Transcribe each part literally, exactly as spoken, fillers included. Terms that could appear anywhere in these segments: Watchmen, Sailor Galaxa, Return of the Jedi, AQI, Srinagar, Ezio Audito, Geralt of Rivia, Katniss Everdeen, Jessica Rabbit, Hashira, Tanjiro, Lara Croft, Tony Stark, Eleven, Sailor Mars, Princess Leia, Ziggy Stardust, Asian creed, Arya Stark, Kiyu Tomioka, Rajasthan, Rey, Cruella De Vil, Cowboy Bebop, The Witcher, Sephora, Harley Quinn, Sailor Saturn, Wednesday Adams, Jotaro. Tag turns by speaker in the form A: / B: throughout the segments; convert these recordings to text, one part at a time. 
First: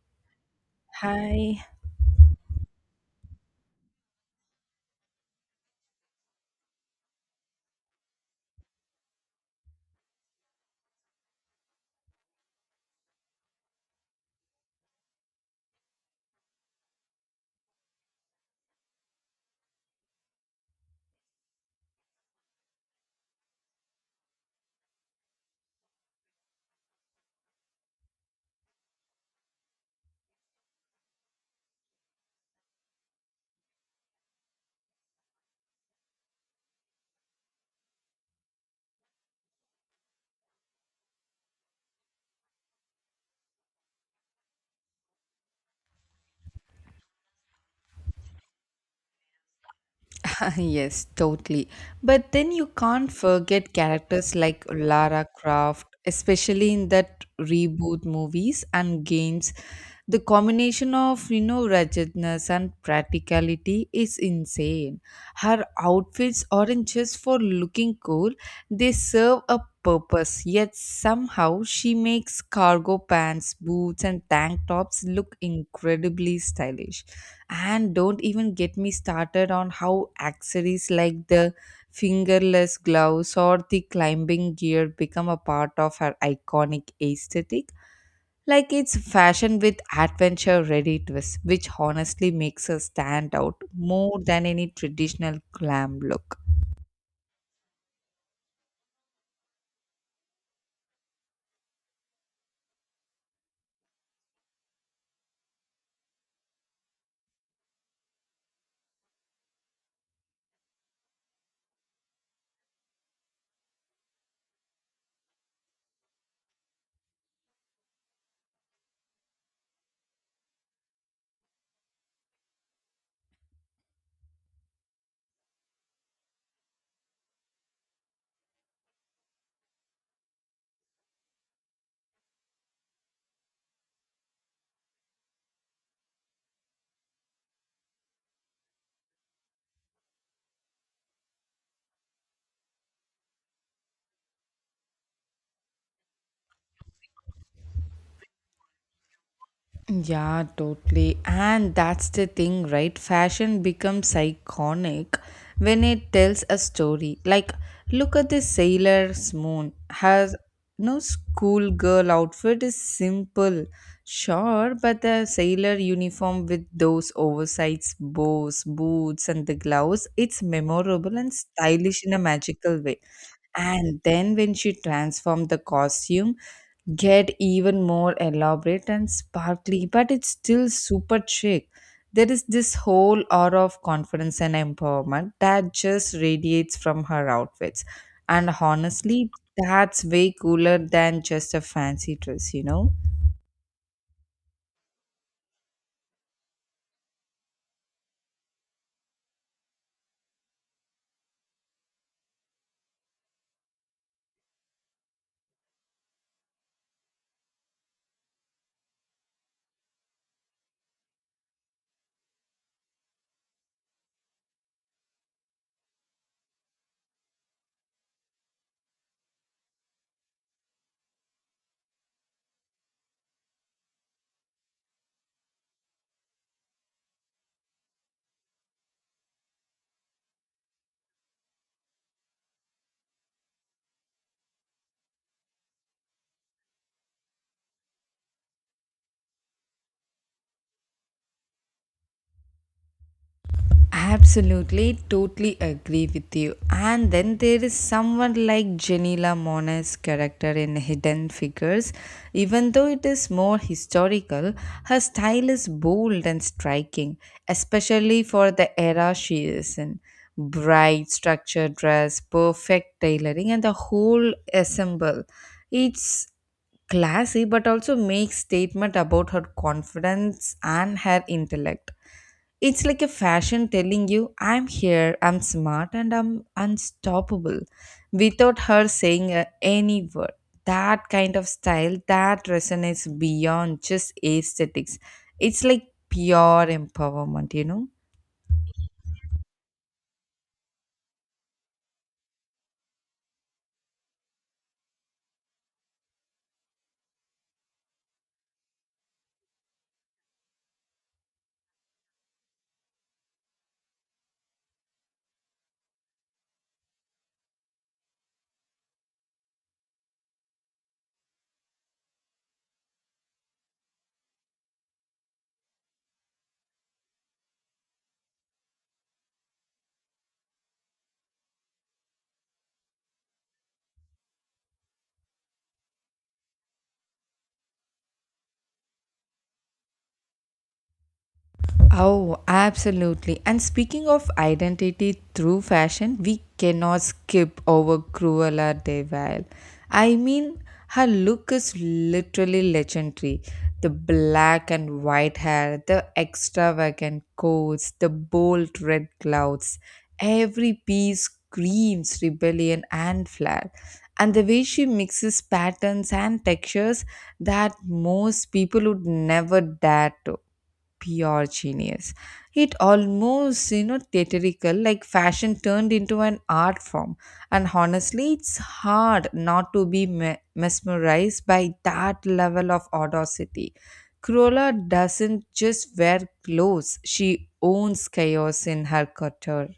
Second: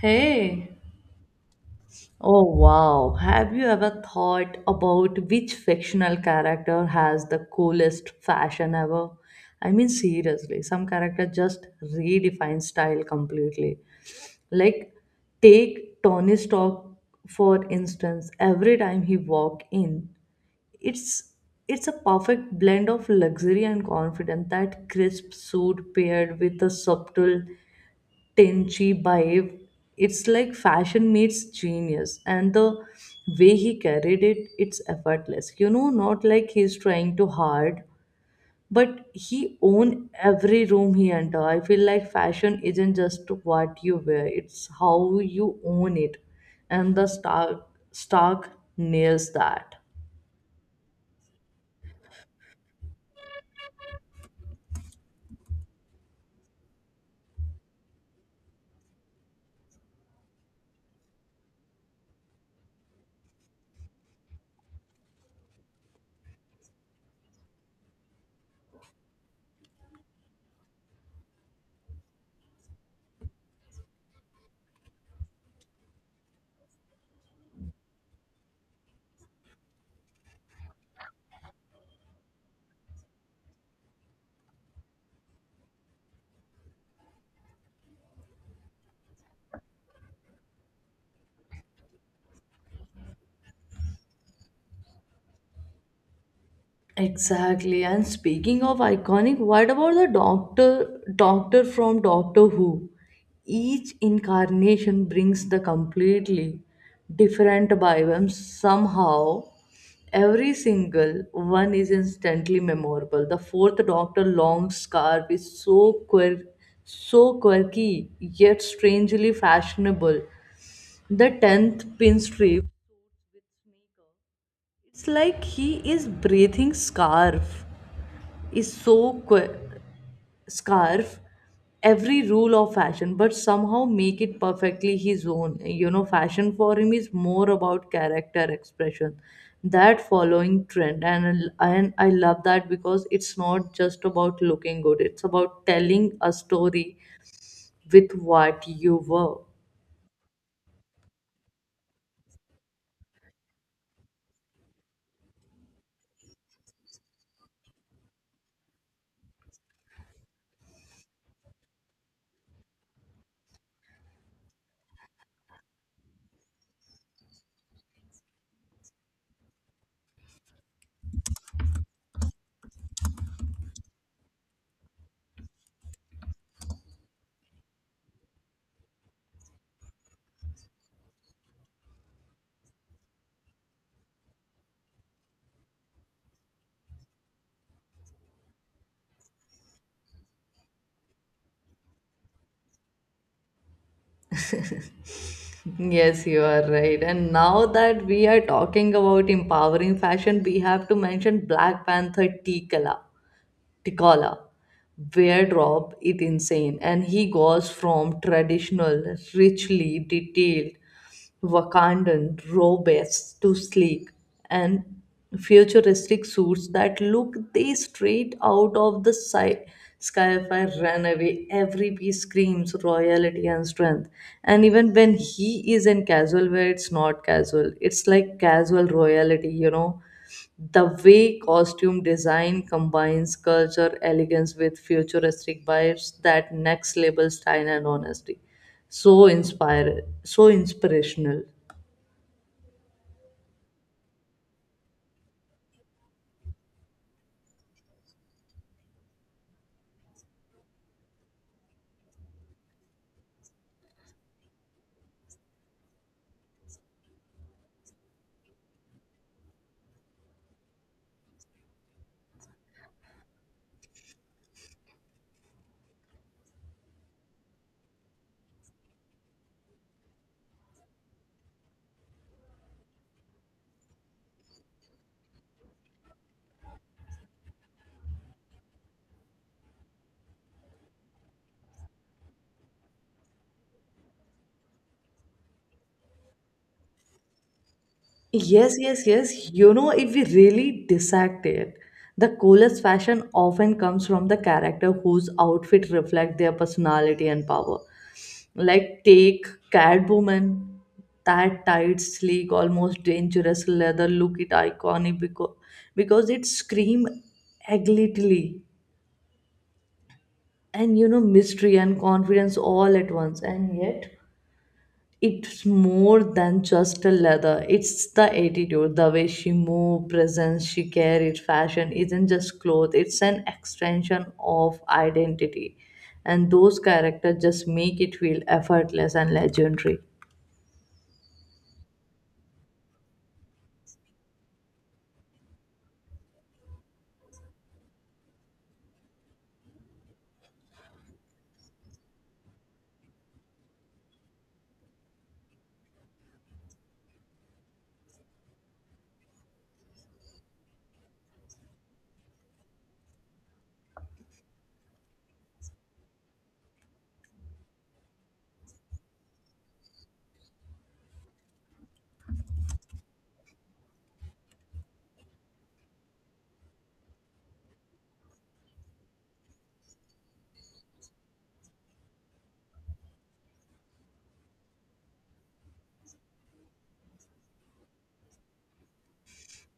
A: Hey,
B: Hi.
A: oh wow, have you ever thought about which fictional character has the coolest fashion ever? I mean, seriously, some character just redefines style completely. Like, take Tony Stark for instance, every time he walk in, it's it's a perfect blend of luxury and confidence. That crisp suit paired with a subtle Tenchi Baib. It's like fashion meets genius, and the way he carried it, it's effortless. You know, not like he's trying too hard, but he own every room he enter. I feel like fashion isn't just what you wear; it's how you own it, and the Stark Stark nails that.
B: Yes, totally. But then you can't forget characters like Lara Croft, especially in that reboot movies and games, the combination of you know wretchedness and practicality is insane. Her outfits aren't just for looking cool, they serve a purpose, yet somehow she makes cargo pants, boots, and tank tops look incredibly stylish. And don't even get me started on how accessories like the fingerless gloves or the climbing gear become a part of her iconic aesthetic. Like, it's fashion with adventure ready twist, which honestly makes her stand out more than any traditional glam look.
A: Exactly. And speaking of iconic, what about the doctor doctor from Doctor Who? Each incarnation brings the completely different vibe and somehow every single one is instantly memorable. The fourth doctor long scarf is so quirky so quirky yet strangely fashionable. The tenth pinstripe, it's like he is breathing scarf is so quirky scarf every rule of fashion but somehow make it perfectly his own, you know, fashion for him is more about character expression that following trend and, and I love that because it's not just about looking good, it's about telling a story with what you were.
B: Yeah, totally. And that's the thing, right? Fashion becomes iconic when it tells a story. Like, look at the sailor's moon. Has no schoolgirl outfit is simple, sure, but the sailor uniform with those oversized bows, boots, and the gloves, it's memorable and stylish in a magical way. And then when she transformed, the costume get even more elaborate and sparkly, but it's still super chic. There is this whole aura of confidence and empowerment that just radiates from her outfits. And honestly, that's way cooler than just a fancy dress, you know?
A: Yes, you are right. And now that we are talking about empowering fashion, we have to mention Black Panther Tikala. Tikala wardrobe is insane, and he goes from traditional, richly detailed Wakandan robes to sleek and futuristic suits that look they straight out of the sci- sci-fi runaway. Every piece screams royalty and strength. And even when he is in casual wear, it's not casual. It's like casual royalty, you know the way costume design combines culture elegance with futuristic vibes, that next level style and honesty. So inspire so inspirational.
B: Absolutely, totally agree with you. And then there is someone like Janila Mona's character in Hidden Figures. Even though it is more historical, her style is bold and striking, especially for the era she is in. Bright structured dress, perfect tailoring, and the whole ensemble. It's classy but also makes statement about her confidence and her intellect. It's like a fashion telling you, I'm here, I'm smart, and I'm unstoppable without her saying uh, any word. That kind of style that resonates beyond just aesthetics. It's like pure empowerment, you know?
A: Yes, yes, yes. You know, if we really dissect it, the coolest fashion often comes from the character whose outfit reflect their personality and power. Like take Catwoman, that tight, sleek, almost dangerous leather look it iconic because because it scream agility and, you know, mystery and confidence all at once, and yet it's more than just a leather, it's the attitude, the way she move, presence she carried, fashion isn't just clothes, it's an extension of identity, and those characters just make it feel effortless and legendary.
B: Oh, absolutely. And speaking of identity through fashion, we cannot skip over Cruella De Vil. I mean, her look is literally legendary. The black and white hair, the extravagant coats, the bold red clouds. Every piece screams rebellion and flair. And the way she mixes patterns and textures that most people would never dare to, pure genius. It almost, you know, theatrical, like fashion turned into an art form. And honestly, it's hard not to be me- mesmerized by that level of audacity. Cruella doesn't just wear clothes, she owns chaos in her couture.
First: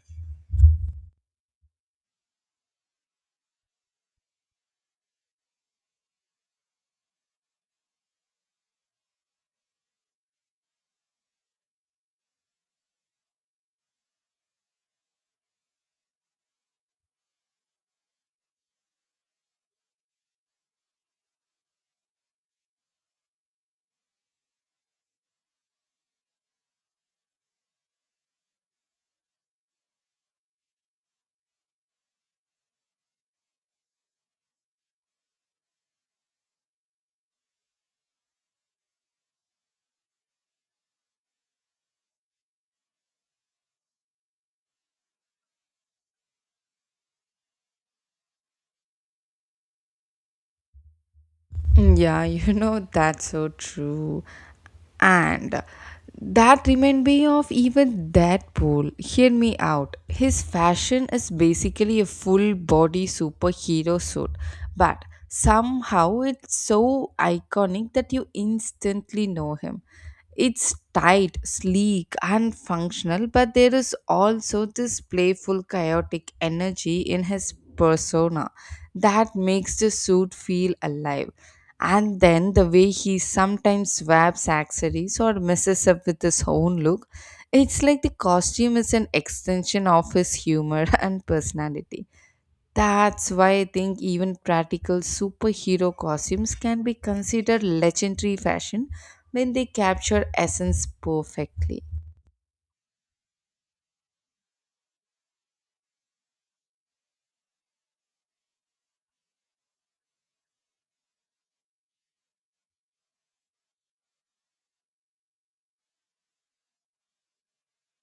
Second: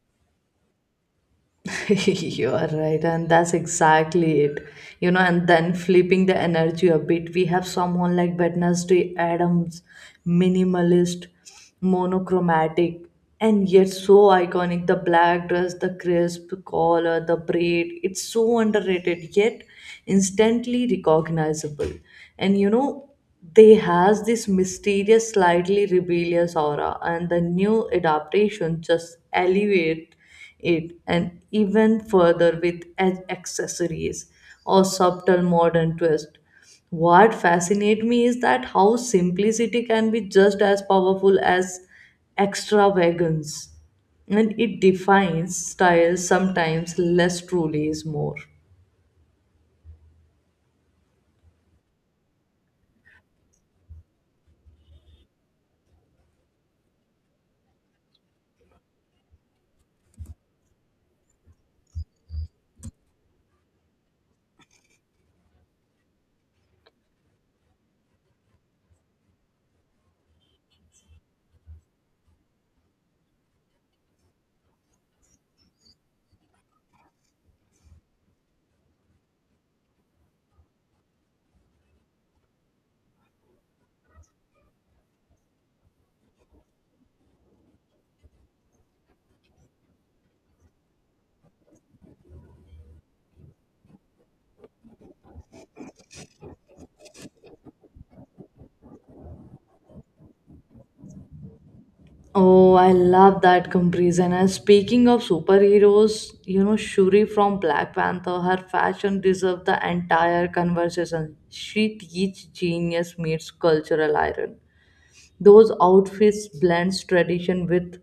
A: You are right, and that's exactly it. You know, and then flipping the energy a bit, we have someone like Wednesday Adams, minimalist, monochromatic, and yet so iconic. The black dress, the crisp collar, the braid, it's so underrated, yet instantly recognizable. And you know, they has this mysterious, slightly rebellious aura, and the new adaptation just elevate it and even further with ac- accessories or subtle modern twist. What fascinates me is that how simplicity can be just as powerful as extravagance. And it defines style sometimes less truly is more.
B: Yeah, you know, that's so true. And that reminded me of even that pool. Hear me out. His fashion is basically a full body superhero suit, but somehow it's so iconic that you instantly know him. It's tight, sleek, and functional, but there is also this playful, chaotic energy in his persona that makes the suit feel alive. And then the way he sometimes wraps accessories or messes up with his own look, it's like the costume is an extension of his humor and personality. That's why I think even practical superhero costumes can be considered legendary fashion when they capture essence perfectly.
A: Oh, I love that comparison. And speaking of superheroes, you know, Shuri from Black Panther, her fashion deserves the entire conversation. She teaches genius meets cultural iron. Those outfits blends tradition with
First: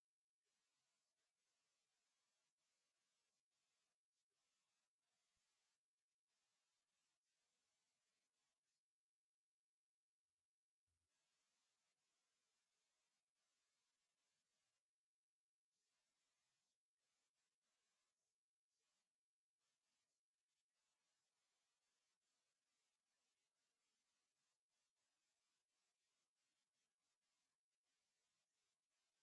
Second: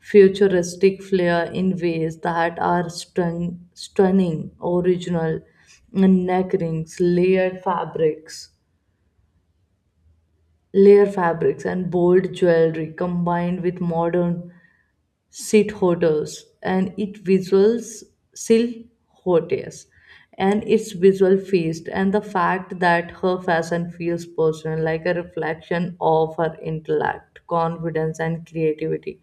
A: futuristic flair in ways that are stun- stunning, original, and neck rings, layered fabrics, layer fabrics, and bold jewelry combined with modern seat hotels and it visuals still hotels and its visual feast, and the fact that her fashion feels personal like a reflection of her intellect, confidence and creativity,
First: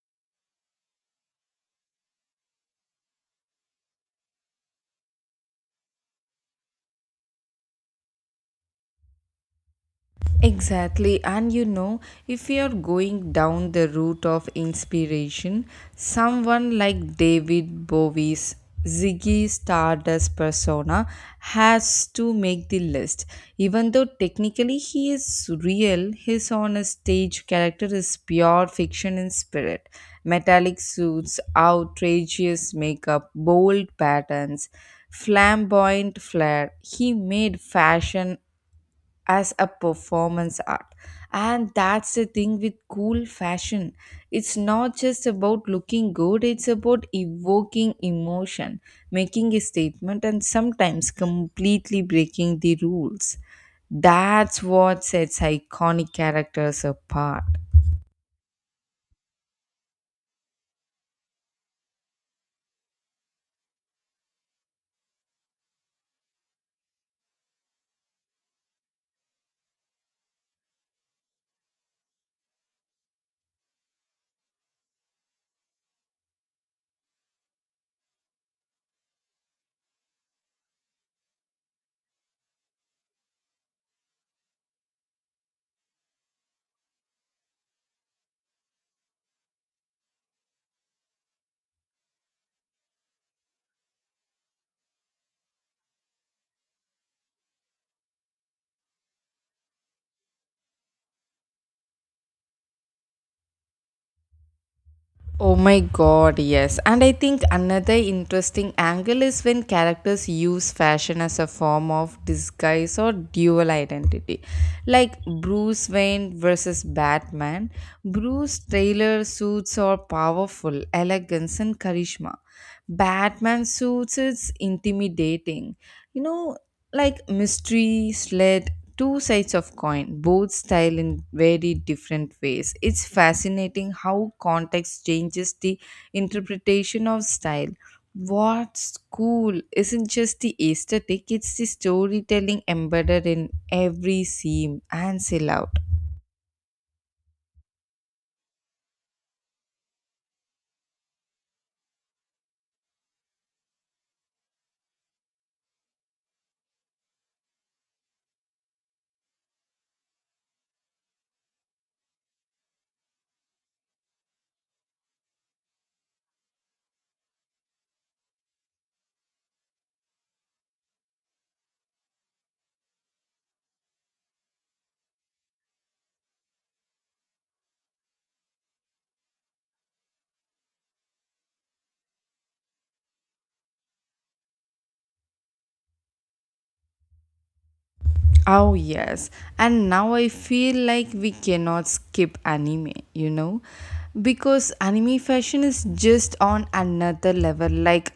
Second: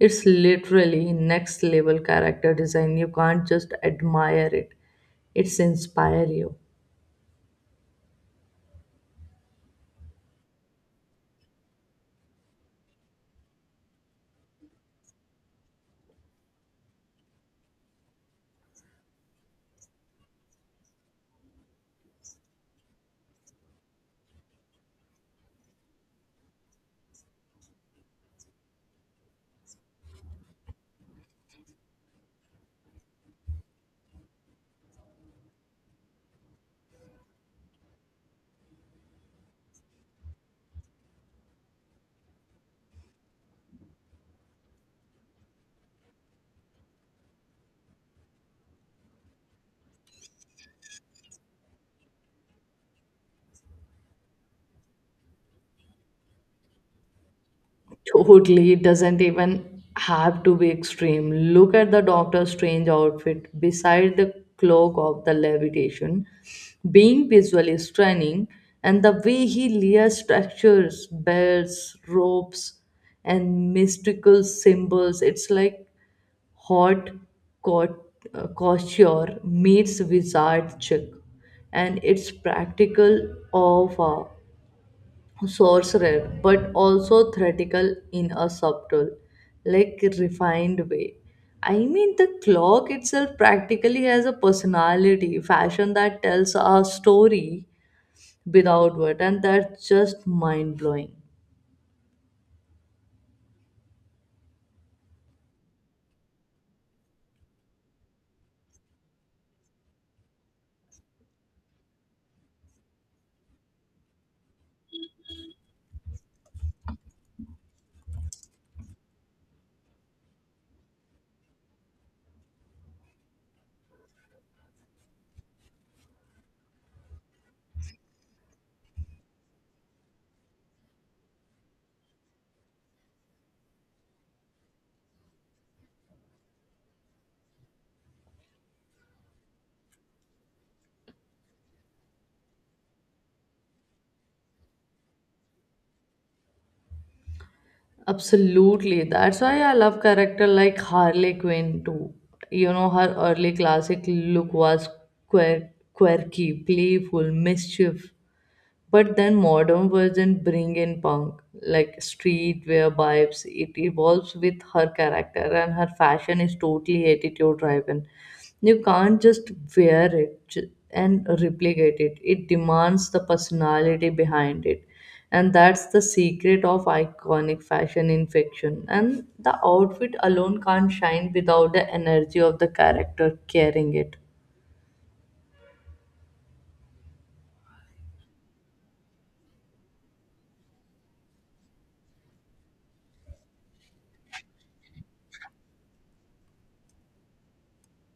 A: it's literally next level character design, you can't just admire it, it's inspire you.
B: Exactly, and you know, if you're going down the route of inspiration, someone like David Bowie's Ziggy Stardust persona has to make the list. Even though technically he is real, his on a stage character is pure fiction in spirit. Metallic suits, outrageous makeup, bold patterns, flamboyant flair. He made fashion as a performance art. And that's the thing with cool fashion, it's not just about looking good, it's about evoking emotion, making a statement, and sometimes completely breaking the rules. That's what sets iconic characters apart.
A: Totally, it doesn't even have to be extreme. Look at the Doctor Strange outfit beside the cloak of the levitation, being visually stunning, and the way he layers structures, belts, ropes, and mystical symbols. It's like hot cot- uh, couture meets wizard chick, and it's practical awe sorcerer, but also theatrical in a subtle, like refined way. I mean, the clock itself practically has a personality, fashion that tells a story without word, and that's just mind blowing.
B: Oh my god, yes. And I think another interesting angle is when characters use fashion as a form of disguise or dual identity. Like Bruce Wayne versus Batman. Bruce Taylor suits are powerful, elegance, and charisma. Batman suits is intimidating. You know, like mystery, sled, two sides of coin, both style in very different ways. It's fascinating how context changes the interpretation of style. What's cool isn't just the aesthetic, it's the storytelling embedded in every seam and silhouette.
A: Absolutely, that's why I love character like Harley Quinn too. You know, her early classic look was quirk, quirky, playful, mischief, but then modern version bring in punk like streetwear vibes, it evolves with her character and her fashion is totally attitude driven, you can't just wear it ju- and replicate it, it demands the personality behind it, and that's the secret of iconic fashion in fiction, and the outfit alone can't shine without the energy of the character carrying it.
B: Oh, yes. And now I feel like we cannot skip anime, you know? Because anime fashion is just on another level. Like,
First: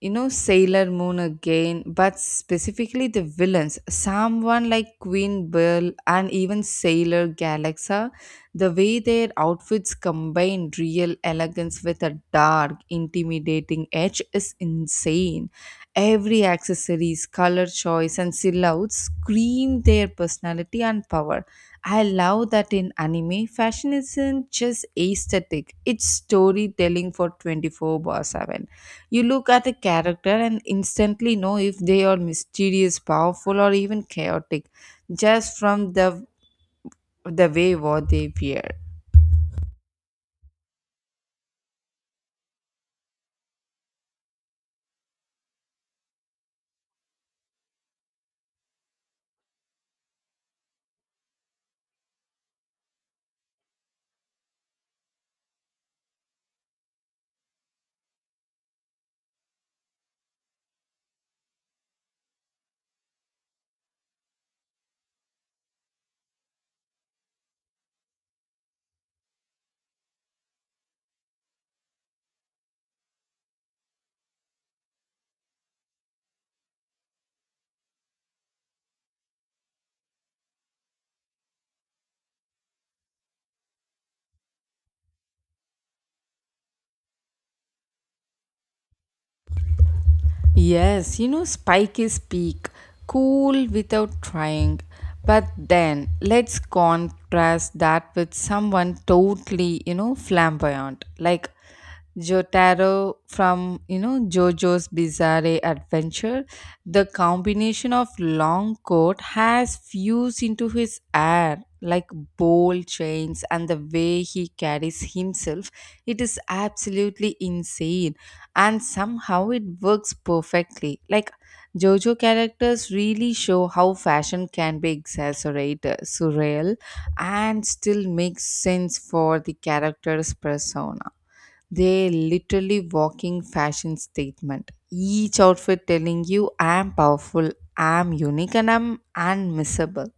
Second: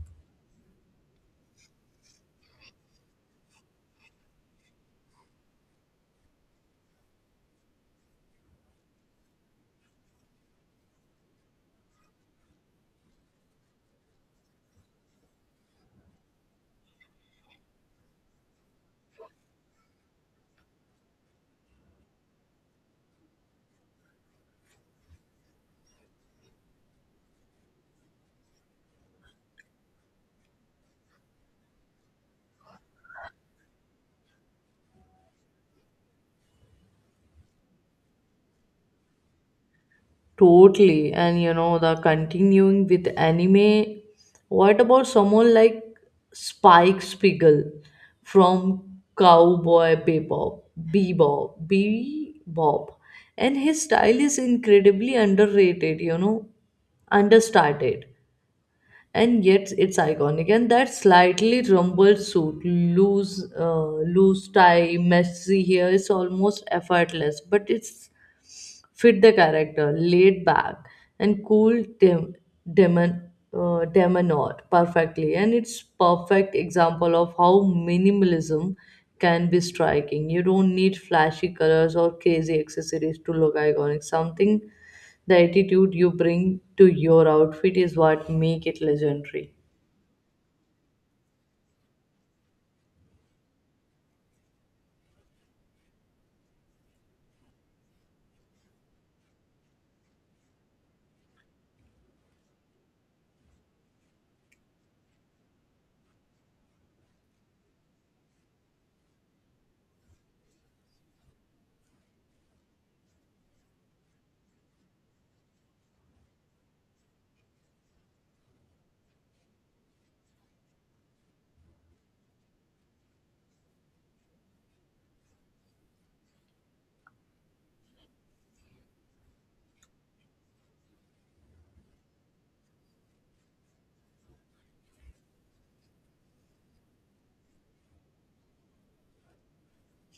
B: you know, Sailor Moon again, but specifically the villains. Someone like Queen Belle and even Sailor Galaxa, the way their outfits combine real elegance with a dark, intimidating edge is insane. Every accessories, color choice, and silhouettes scream their personality and power. I love that in anime, fashion isn't just aesthetic, it's storytelling for twenty-four bar seven. You look at a character and instantly know if they are mysterious, powerful, or even chaotic just from the, the way what they wear.
A: Totally. And you know, the continuing with anime, what about someone like Spike Spiegel from Cowboy Bebop, Bebop, Bebop? And his style is incredibly underrated, you know, understated and yet it's iconic. And that slightly rumpled suit, loose, uh, loose tie, messy hair, it's almost effortless, but it's fit the character, laid back and cool dem- demon uh, demeanor perfectly. And it's perfect example of how minimalism can be striking. You don't need flashy colors or crazy accessories to look iconic. Something the attitude you bring to your outfit is what make it legendary.
B: Yes, you know, Spike is peak, cool without trying. But then let's contrast that with someone totally, you know, flamboyant, like Jotaro from, you know, JoJo's Bizarre Adventure. The combination of long coat has fused into his air, like bold chains, and the way he carries himself. It is absolutely insane and somehow it works perfectly. Like JoJo characters really show how fashion can be exaggerated, surreal, and still makes sense for the character's persona. They literally walking fashion statement. Each outfit telling you I'm powerful, I'm unique, and I'm unmissable.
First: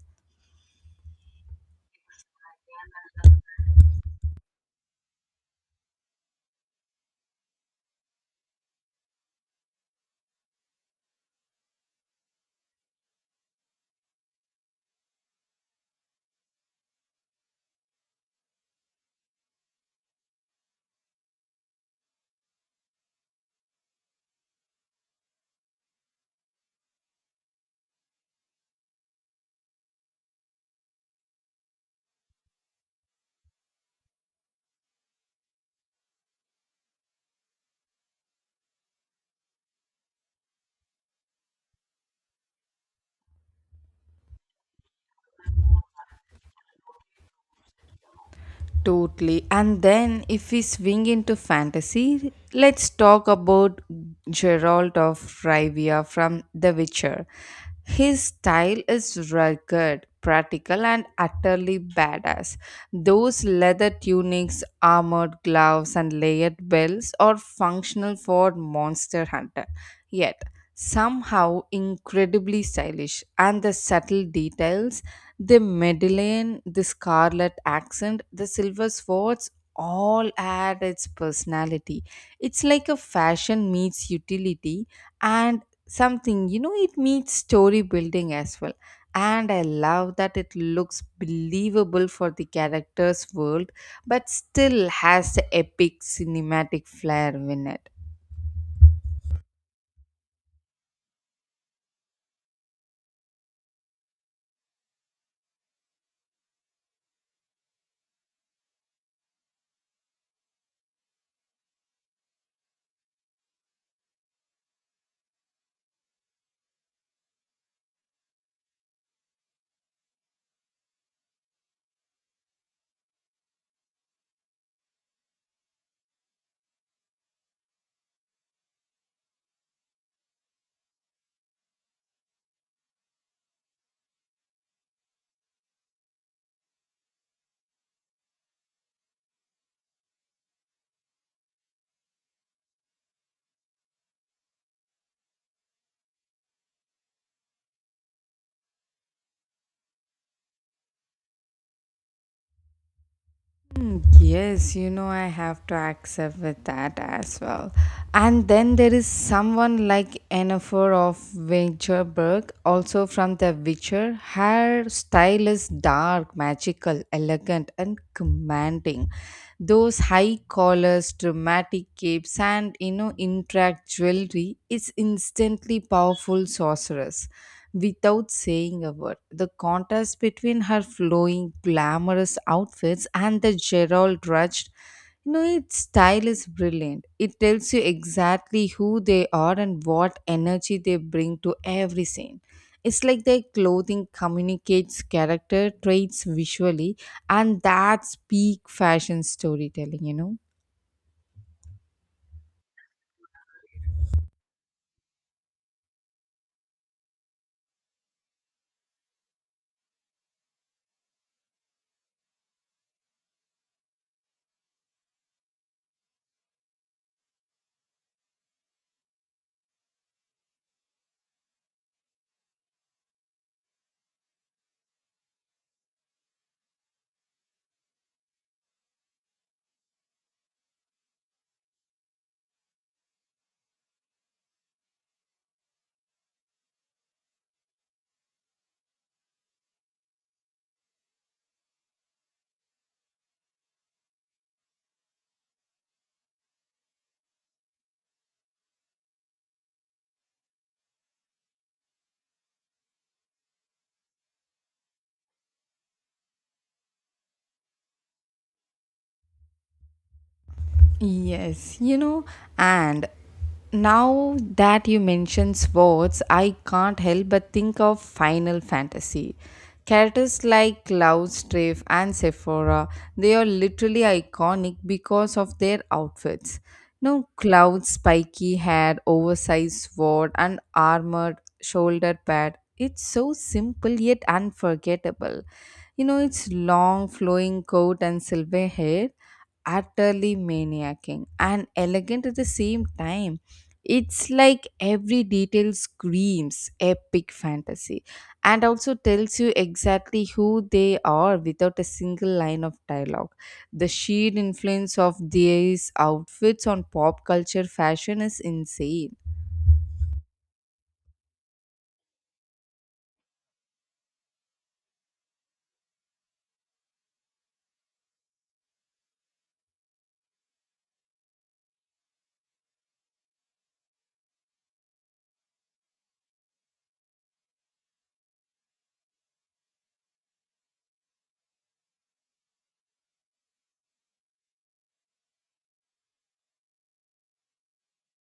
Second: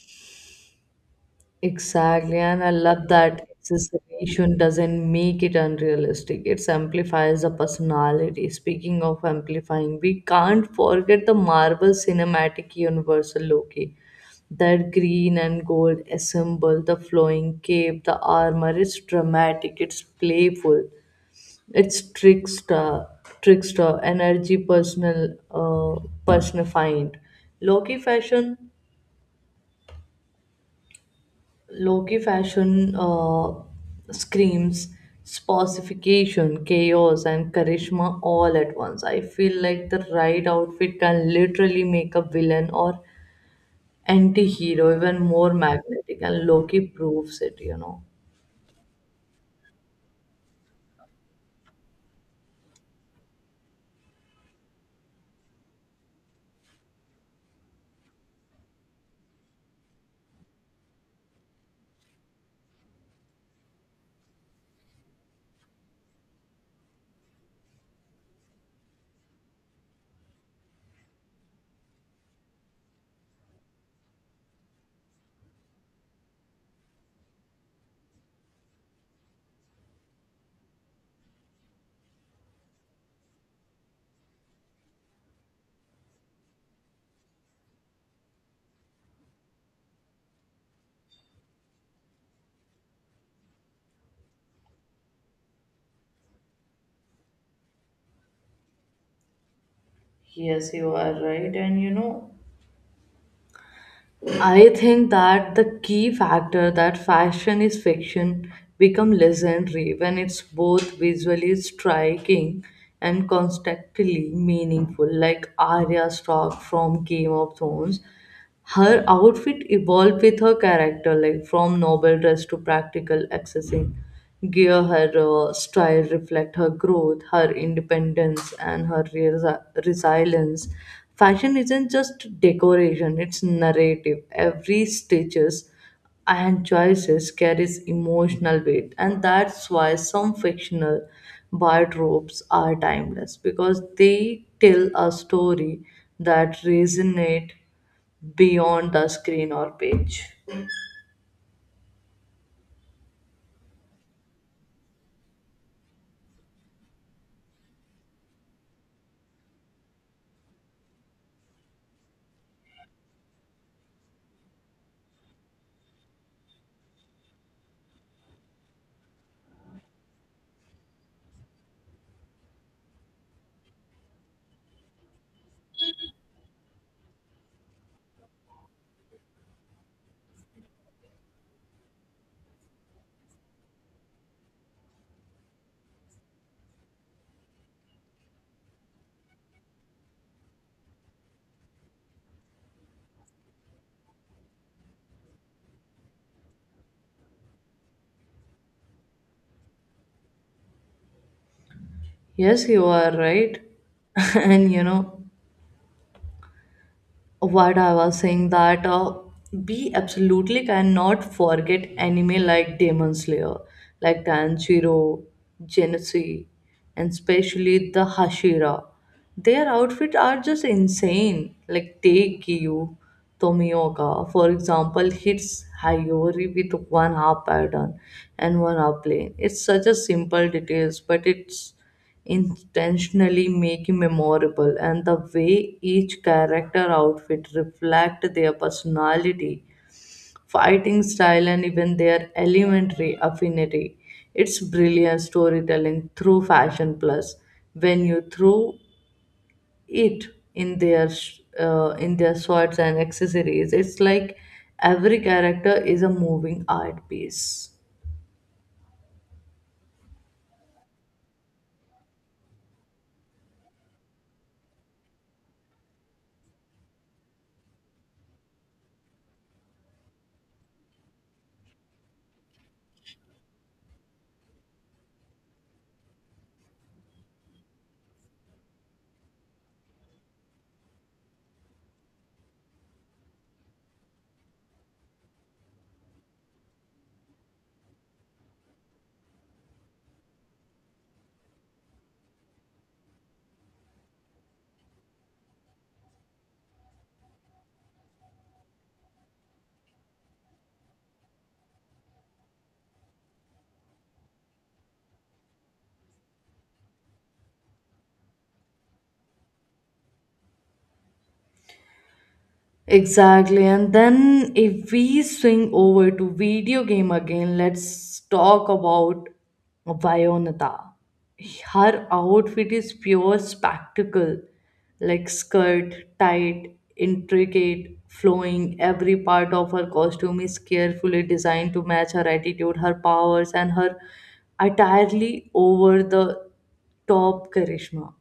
A: Exactly, and I love that exaggeration doesn't make it unrealistic. It amplifies the personality. Speaking of amplifying, we can't forget the Marvel Cinematic Universe Loki. That green and gold ensemble, the flowing cape, the armor, it's dramatic, it's playful, it's trickster, trickster, energy, personal, uh, personified. Loki fashion, Loki fashion uh, screams specification, chaos, and charisma all at once. I feel like the right outfit can literally make a villain or anti-hero even more magnetic, and Loki proves it, you know.
B: Totally. And then if we swing into fantasy, let's talk about Geralt of Rivia from The Witcher. His style is rugged, practical, and utterly badass. Those leather tunics, armored gloves, and layered belts are functional for Monster Hunter. Yet, somehow incredibly stylish, and the subtle details, the medallion, the scarlet accent, the silver swords, all add its personality. It's like a fashion meets utility, and something, you know, it meets story building as well. And I love that it looks believable for the character's world, but still has the epic cinematic flair in it.
A: Yes, you are right, and you know. I think that the key factor that fashion is fiction become legendary when it's both visually striking and constantly meaningful, like Arya Stark from Game of Thrones. Her outfit evolved with her character, like from noble dress to practical accessing. Gear her uh, style reflect her growth, her independence, and her resi- resilience. Fashion isn't just decoration; it's narrative. Every stitches and choices carries emotional weight, and that's why some fictional wardrobes are timeless because they tell a story that resonate beyond the screen or page.
B: Mm, yes, you know, I have to accept with that as well. And then there is someone like Yennefer of Winterberg, also from The Witcher. Her style is dark, magical, elegant, and commanding. Those high collars, dramatic capes, and you know, intricate jewelry is instantly powerful sorceress without saying a word. The contrast between her flowing, glamorous outfits and the Gerald Rudge, you know, its style is brilliant. It tells you exactly who they are and what energy they bring to every scene. It's like their clothing communicates character traits visually, and that's peak fashion storytelling, you know.
A: Yes, you are right. And you know, what I was saying that uh, we absolutely cannot forget anime like Demon Slayer, like Tanjiro, Genesee, and especially the Hashira. Their outfits are just insane. Like take Kiyu Tomioka, for example, hits Hayori with one half pattern and one half plane. It's such a simple details, but it's intentionally make you memorable, and the way each character outfit reflect their personality, fighting style, and even their elementary affinity, it's brilliant storytelling through fashion, plus when you throw it in their sh- uh, in their swords and accessories, it's like every character is a moving art piece.
B: Yes, you know, and now that you mention sports, I can't help but think of Final Fantasy. Characters like Cloud, Strife, and Sephora, they are literally iconic because of their outfits. No, Cloud's spiky hair, oversized sword, and armored shoulder pad. It's so simple yet unforgettable. You know, its long flowing coat and silver hair, utterly maniaking and elegant at the same time. It's like every detail screams epic fantasy, and also tells you exactly who they are without a single line of dialogue. The sheer influence of these outfits on pop culture fashion is insane.
A: Exactly. And then if we swing over to video game again, let's talk about Bayonetta. Her outfit is pure spectacle, like skirt, tight, intricate, flowing. Every part of her costume is carefully designed to match her attitude, her powers, and her entirely over the top charisma.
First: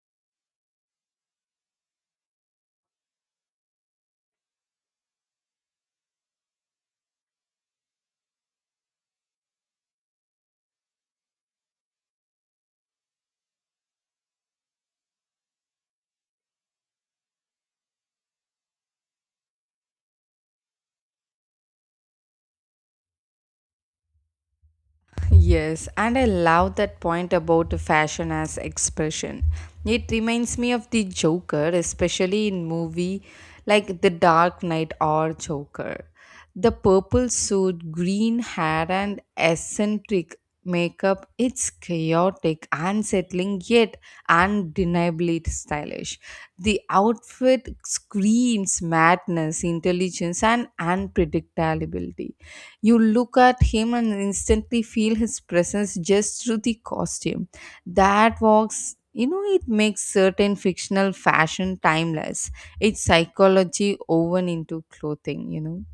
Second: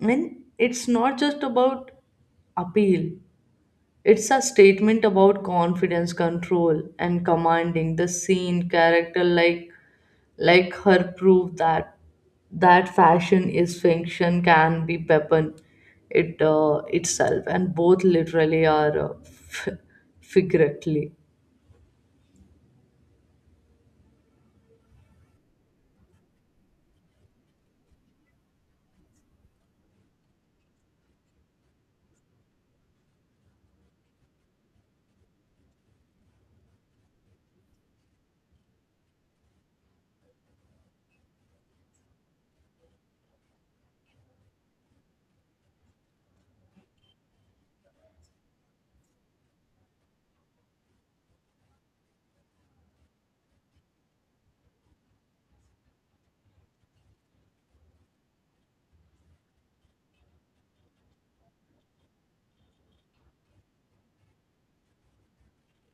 A: And it's not just about appeal. It's a statement about confidence, control, and commanding the scene, character like like her prove that that fashion is fiction can be weapon it uh, itself, and both literally are uh, figuratively.
B: Yes, and I love that point about fashion as expression. It reminds me of the Joker, especially in movie like The Dark Knight or Joker. The purple suit, green hair, and eccentric makeup, it's chaotic, unsettling, yet undeniably stylish. The outfit screams madness, intelligence, and unpredictability. You look at him and instantly feel his presence just through the costume. That walks, you know, it makes certain fictional fashion timeless. It's psychology woven into clothing, you know.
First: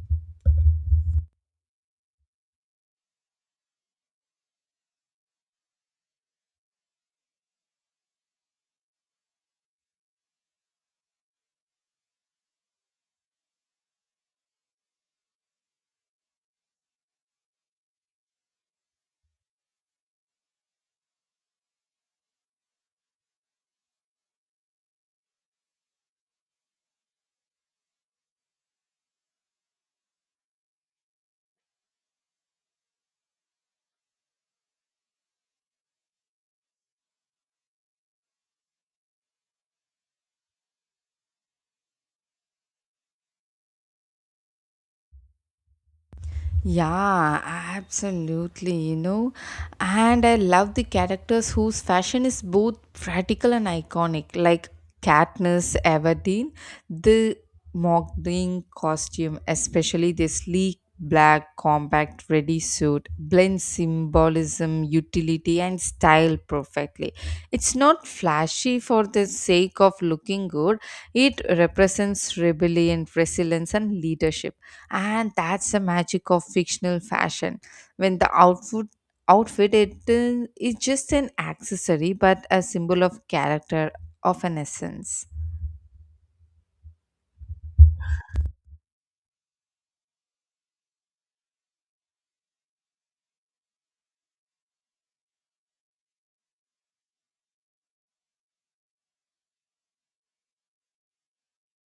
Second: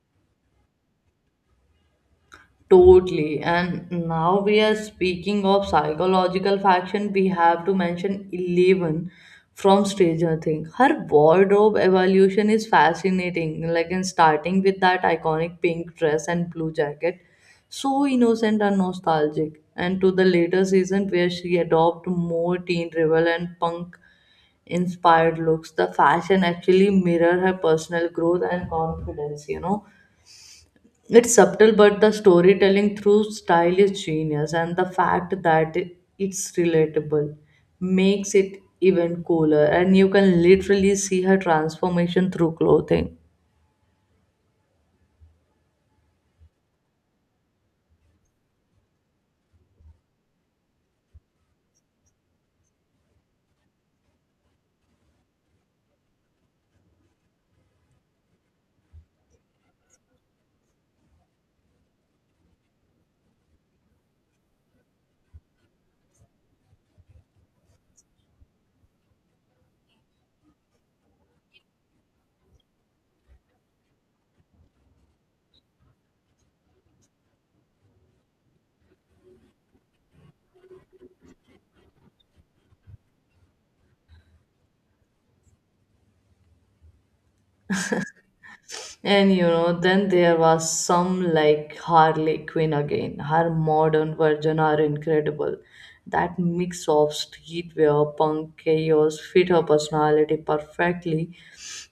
A: Totally. And now we are speaking of psychological faction. We have to mention Eleven from Stranger Things. Her wardrobe evolution is fascinating. Like in starting with that iconic pink dress and blue jacket, so innocent and nostalgic. And to the later season where she adopted more teen rebel and punk inspired looks, the fashion actually mirror her personal growth and confidence. You know it's subtle, but the storytelling through style is genius, and the fact that it- it's relatable makes it even cooler. And you can literally see her transformation through clothing.
B: Yeah, absolutely, you know. And I love the characters whose fashion is both practical and iconic, like Katniss Everdeen, the modeling costume, especially the sleek black compact ready suit, blends symbolism, utility, and style perfectly. It's not flashy for the sake of looking good, it represents rebellion, resilience, and leadership. And that's the magic of fictional fashion, when the outfit outfit it uh, is just an accessory but a symbol of character, of an essence.
A: And you know, then there was some like Harley Quinn again. Her modern version are incredible. That mix of streetwear, punk, chaos fit her personality perfectly.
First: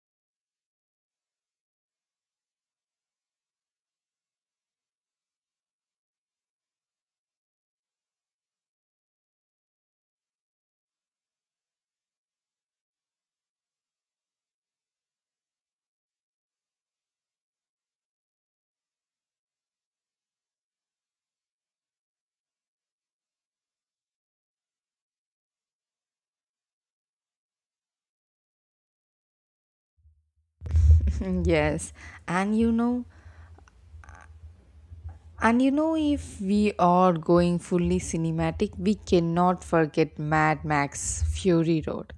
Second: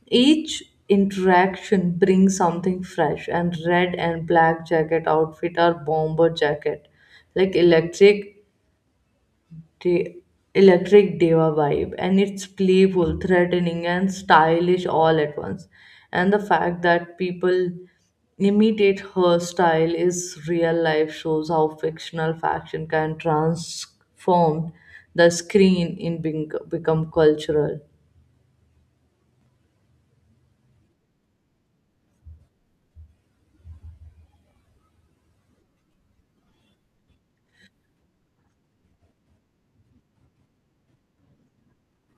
A: Each interaction brings something fresh, and red and black jacket outfit or bomber jacket, like electric the electric diva vibe, and it's playful, threatening and stylish all at once. And the fact that people imitate her style is real life shows how fictional fashion can transform the screen in being, become cultural.
B: Yes, and you know, and you know if we are going fully cinematic, we cannot forget mad max fury road,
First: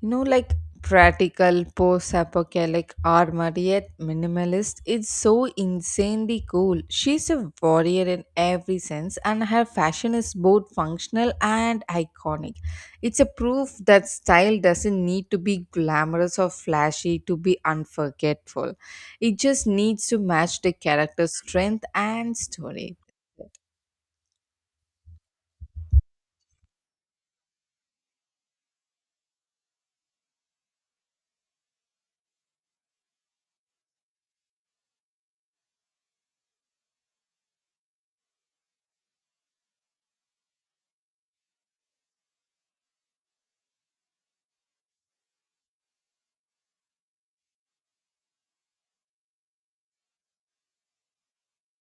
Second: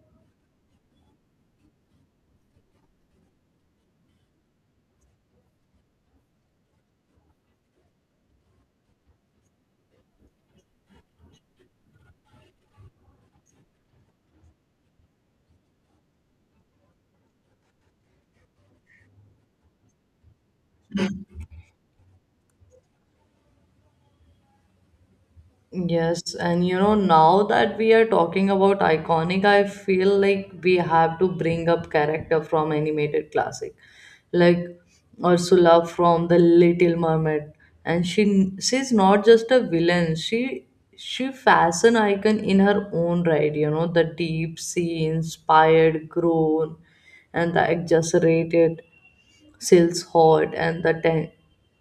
B: you know, like practical post-apocalyptic armor yet minimalist. It's so insanely cool, she's a warrior in every sense, and her fashion is both functional and iconic. It's a proof that style doesn't need to be glamorous or flashy to be unforgettable. It just needs to match the character's strength and story.
A: Yes, and you know, now that we are talking about iconic, I feel like we have to bring up character from animated classic, like Ursula from The Little Mermaid, and she she's not just a villain. She she fashion icon in her own right. You know, the deep sea inspired groan and the exaggerated. Sil's hot and the ten-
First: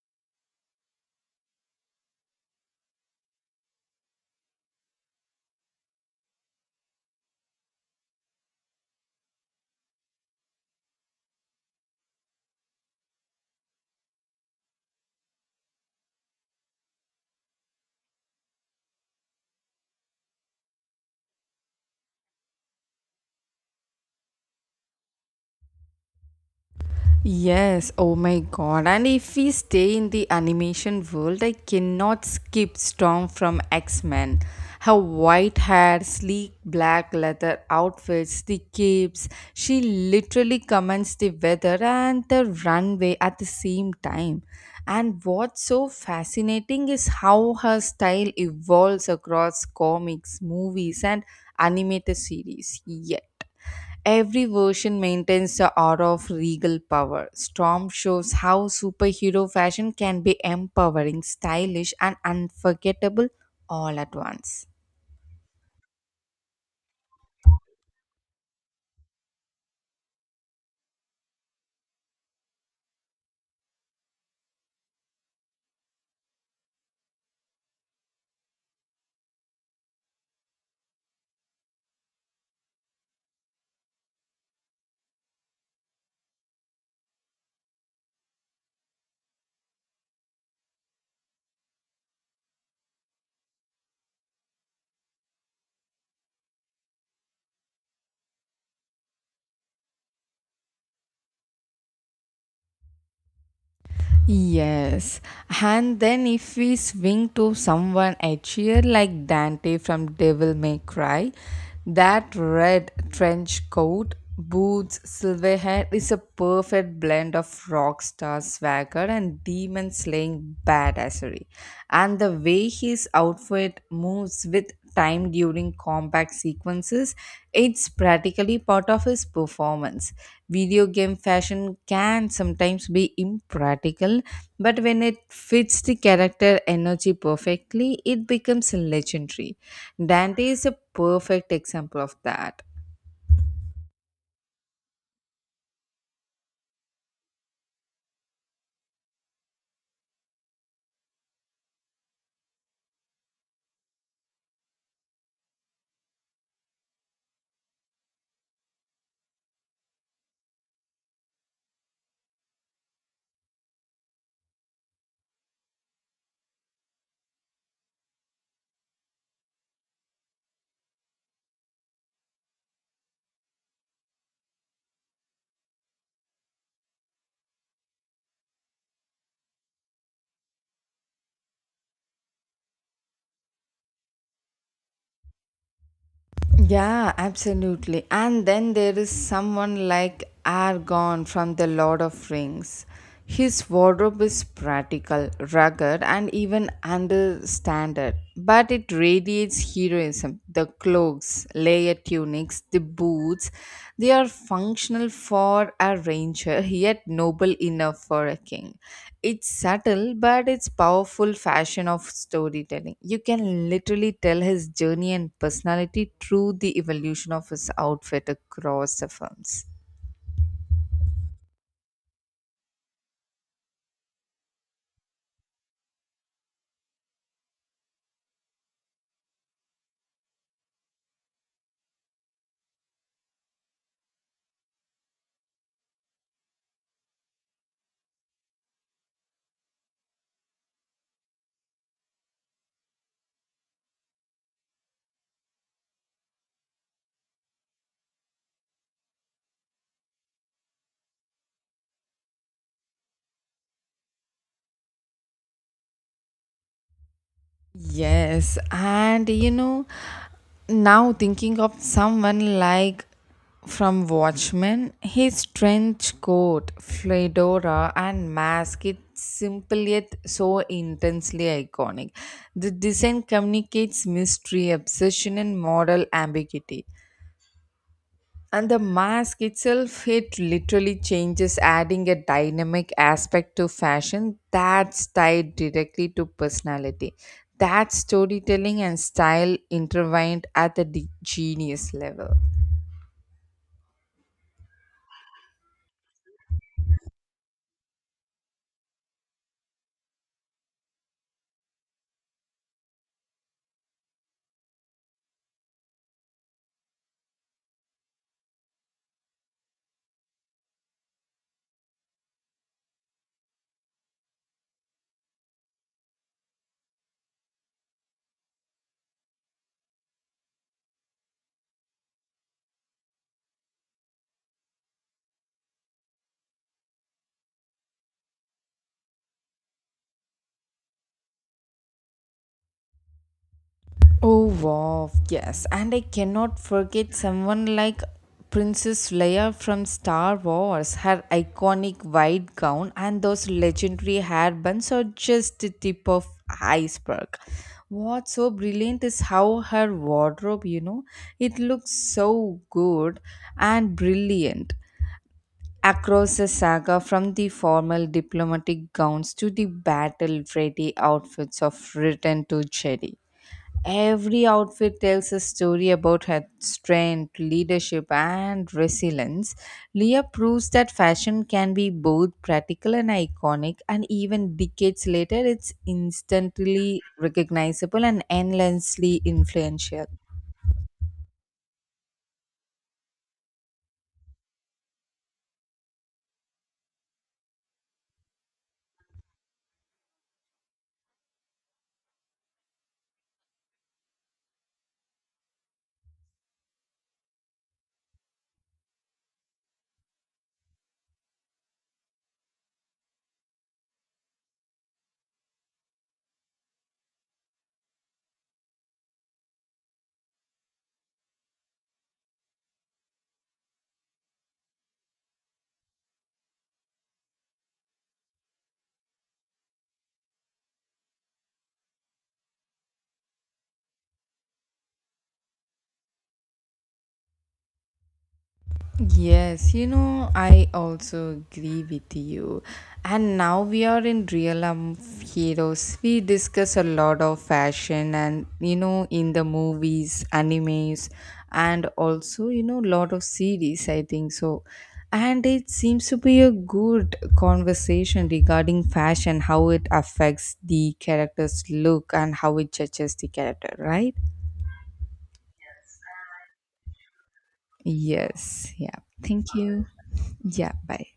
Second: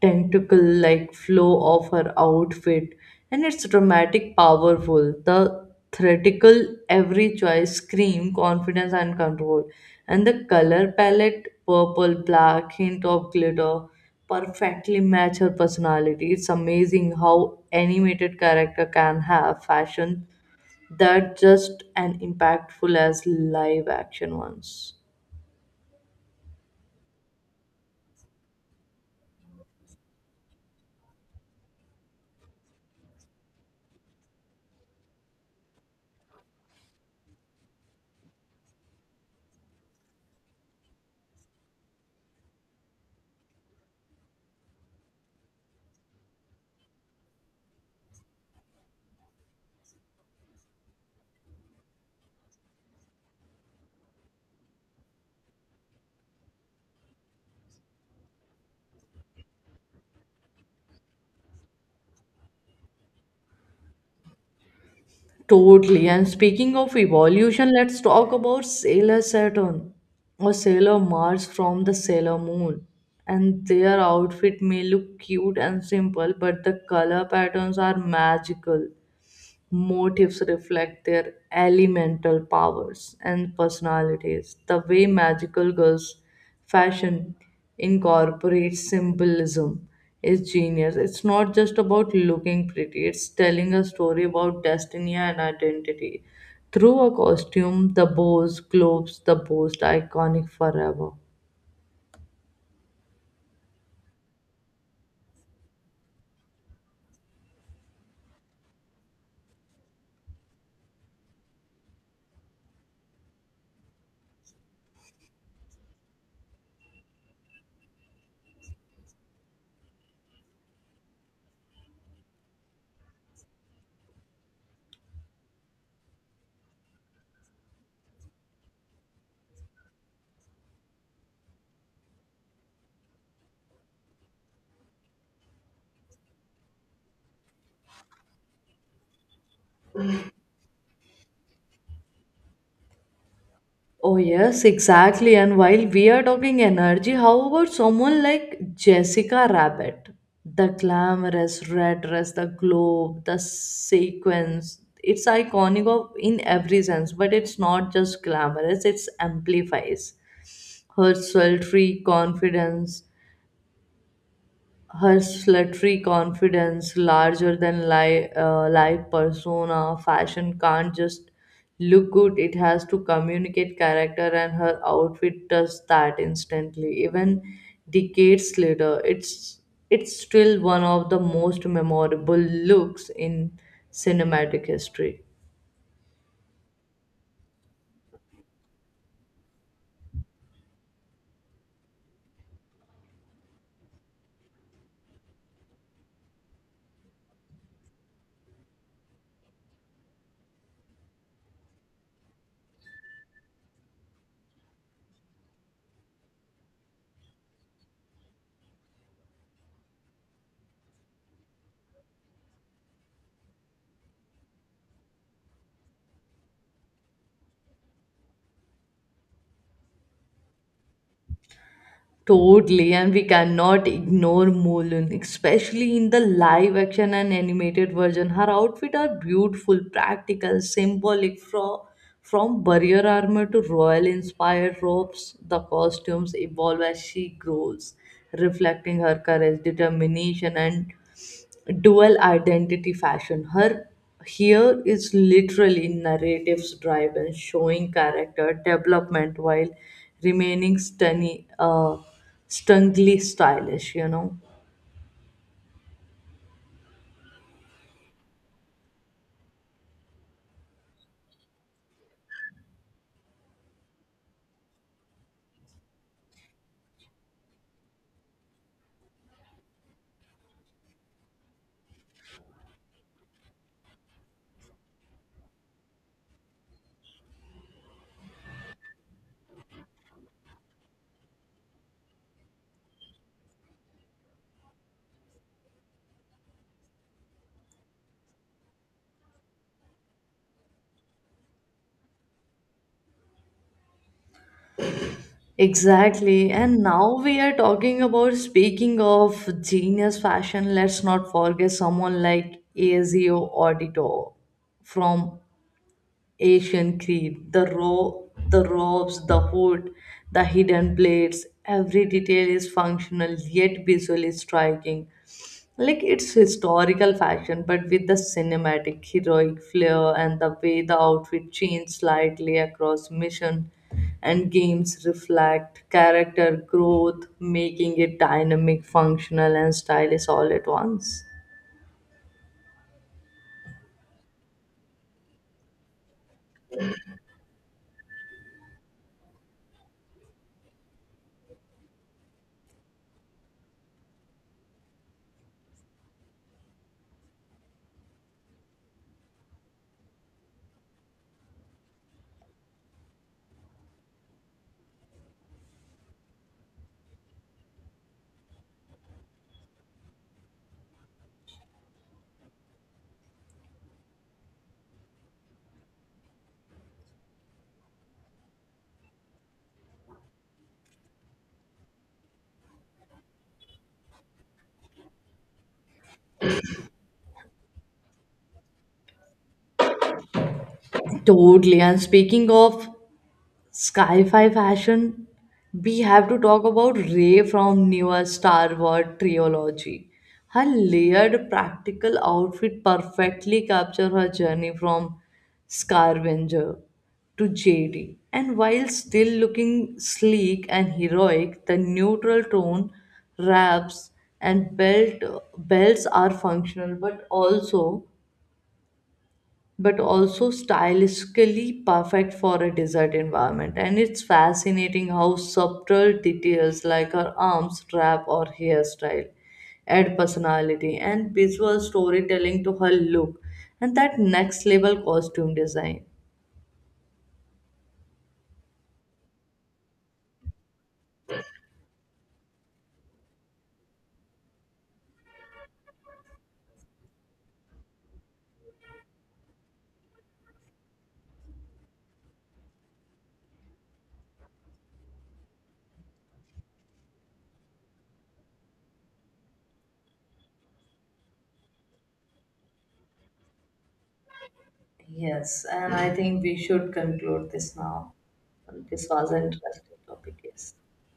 A: tentacle like flow of her outfit, and its dramatic powerful the theatrical, every choice scream confidence and control, and the color palette purple black hint of glitter perfectly match her personality, it's amazing how animated character can have fashion that just as impactful as live action ones.
B: Yes, oh my god. And if we stay in the animation world, I cannot skip Storm from X Men. Her white hair, sleek black leather outfits, the capes, she literally comments the weather and the runway at the same time. And what's so fascinating is how her style evolves across comics, movies, and animated series. Yet. Every version maintains the aura of regal power. Storm shows how superhero fashion can be empowering, stylish, and unforgettable all at once.
A: Totally. And speaking of evolution, let's talk about Sailor Saturn or Sailor Mars from the Sailor Moon. And their outfit may look cute and simple, but the color patterns are magical. Motifs reflect their elemental powers and personalities. The way magical girls fashion incorporates symbolism. It's genius. It's not just about looking pretty, it's telling a story about destiny and identity. Through a costume, the boss glows, the most iconic forever.
B: Yes, and then if we swing to someone a cheer like Dante from Devil May Cry, that red trench coat, boots, silver hair is a perfect blend of rock star swagger and demon slaying badassery. And the way his outfit moves with time during combat sequences, it's practically part of his performance. Video game fashion can sometimes be impractical, but when it fits the character energy perfectly, it becomes legendary. Dante is a perfect example of that.
A: Oh, yes, exactly. And while we are talking energy, how about someone like Jessica Rabbit? The glamorous red dress, the globe, the sequence. It's iconic of, in every sense, but it's not just glamorous, it's amplifies her sultry confidence, her slutty confidence, larger than li- uh, life persona, fashion can't just look good, it has to communicate character, and her outfit does that instantly. Even decades later, it's it's still one of the most memorable looks in cinematic history.
B: Yeah, absolutely. And then there is someone like Argon from The Lord of Rings. His wardrobe is practical, rugged, and even understandard, but it radiates heroism. The cloaks, layer tunics, the boots boots. They are functional for a ranger, yet noble enough for a king. It's subtle, but it's powerful fashion of storytelling. You can literally tell his journey and personality through the evolution of his outfit across the films.
A: Totally, and we cannot ignore Mulun, especially in the live action and animated version. Her outfit are beautiful, practical, symbolic from from barrier armor to royal inspired robes. The costumes evolve as she grows, reflecting her courage, determination, and dual identity fashion. Her here is literally narratives driven, showing character development while remaining stunning, uh, stunningly stylish, you know.
B: Yes, and you know. Now thinking of someone like from Watchmen, his trench coat, fedora, and mask, it's simple yet so intensely iconic. The design communicates mystery, obsession, and moral ambiguity. And the mask itself, it literally changes, adding a dynamic aspect to fashion that's tied directly to personality. That storytelling and style intertwined at the de- genius level.
A: Exactly. And now we are talking about speaking of genius fashion. Let's not forget someone like Ezio Audito from Asian creed, the row, the robes, the hood, the hidden plates, every detail is functional yet visually striking. Like it's historical fashion, but with the cinematic heroic flair, and the way the outfit changes slightly across mission and games reflect character growth, making it dynamic, functional, and stylish all at once.
B: Oh wow, yes. And I cannot forget someone like Princess Leia from Star Wars. Her iconic white gown and those legendary hair buns are just the tip of iceberg. What's so brilliant is how her wardrobe, you know, it looks so good and brilliant. Across the saga, from the formal diplomatic gowns to the battle ready outfits of Return to Jedi. Every outfit tells a story about her strength, leadership, and resilience. Leah proves that fashion can be both practical and iconic, and even decades later, it's instantly recognizable and endlessly influential.
A: Totally. And speaking of sci-fi fashion, we have to talk about Rey from newer Star Wars trilogy. Her layered practical outfit perfectly captures her journey from scavenger to J D. And while still looking sleek and heroic, the neutral tone wraps and belt belts are functional but also but also stylistically perfect for a desert environment. And it's fascinating how subtle details like her arms, strap or hairstyle add personality and visual storytelling to her look, and that next level costume design.
B: Yes, you know, I also agree with you. And now we are in Real um, Heroes. We discuss a lot of fashion and, you know, in the movies, animes, and also, you know, lot of series, I think so. And it seems to be a good conversation regarding fashion, how it affects the character's look and how it judges the character, right?
A: Yes, and I think we should conclude this now.
B: Yes, yeah.
A: This was an
B: Thank you.
A: interesting topic,
B: Yeah,
A: yes.
B: bye.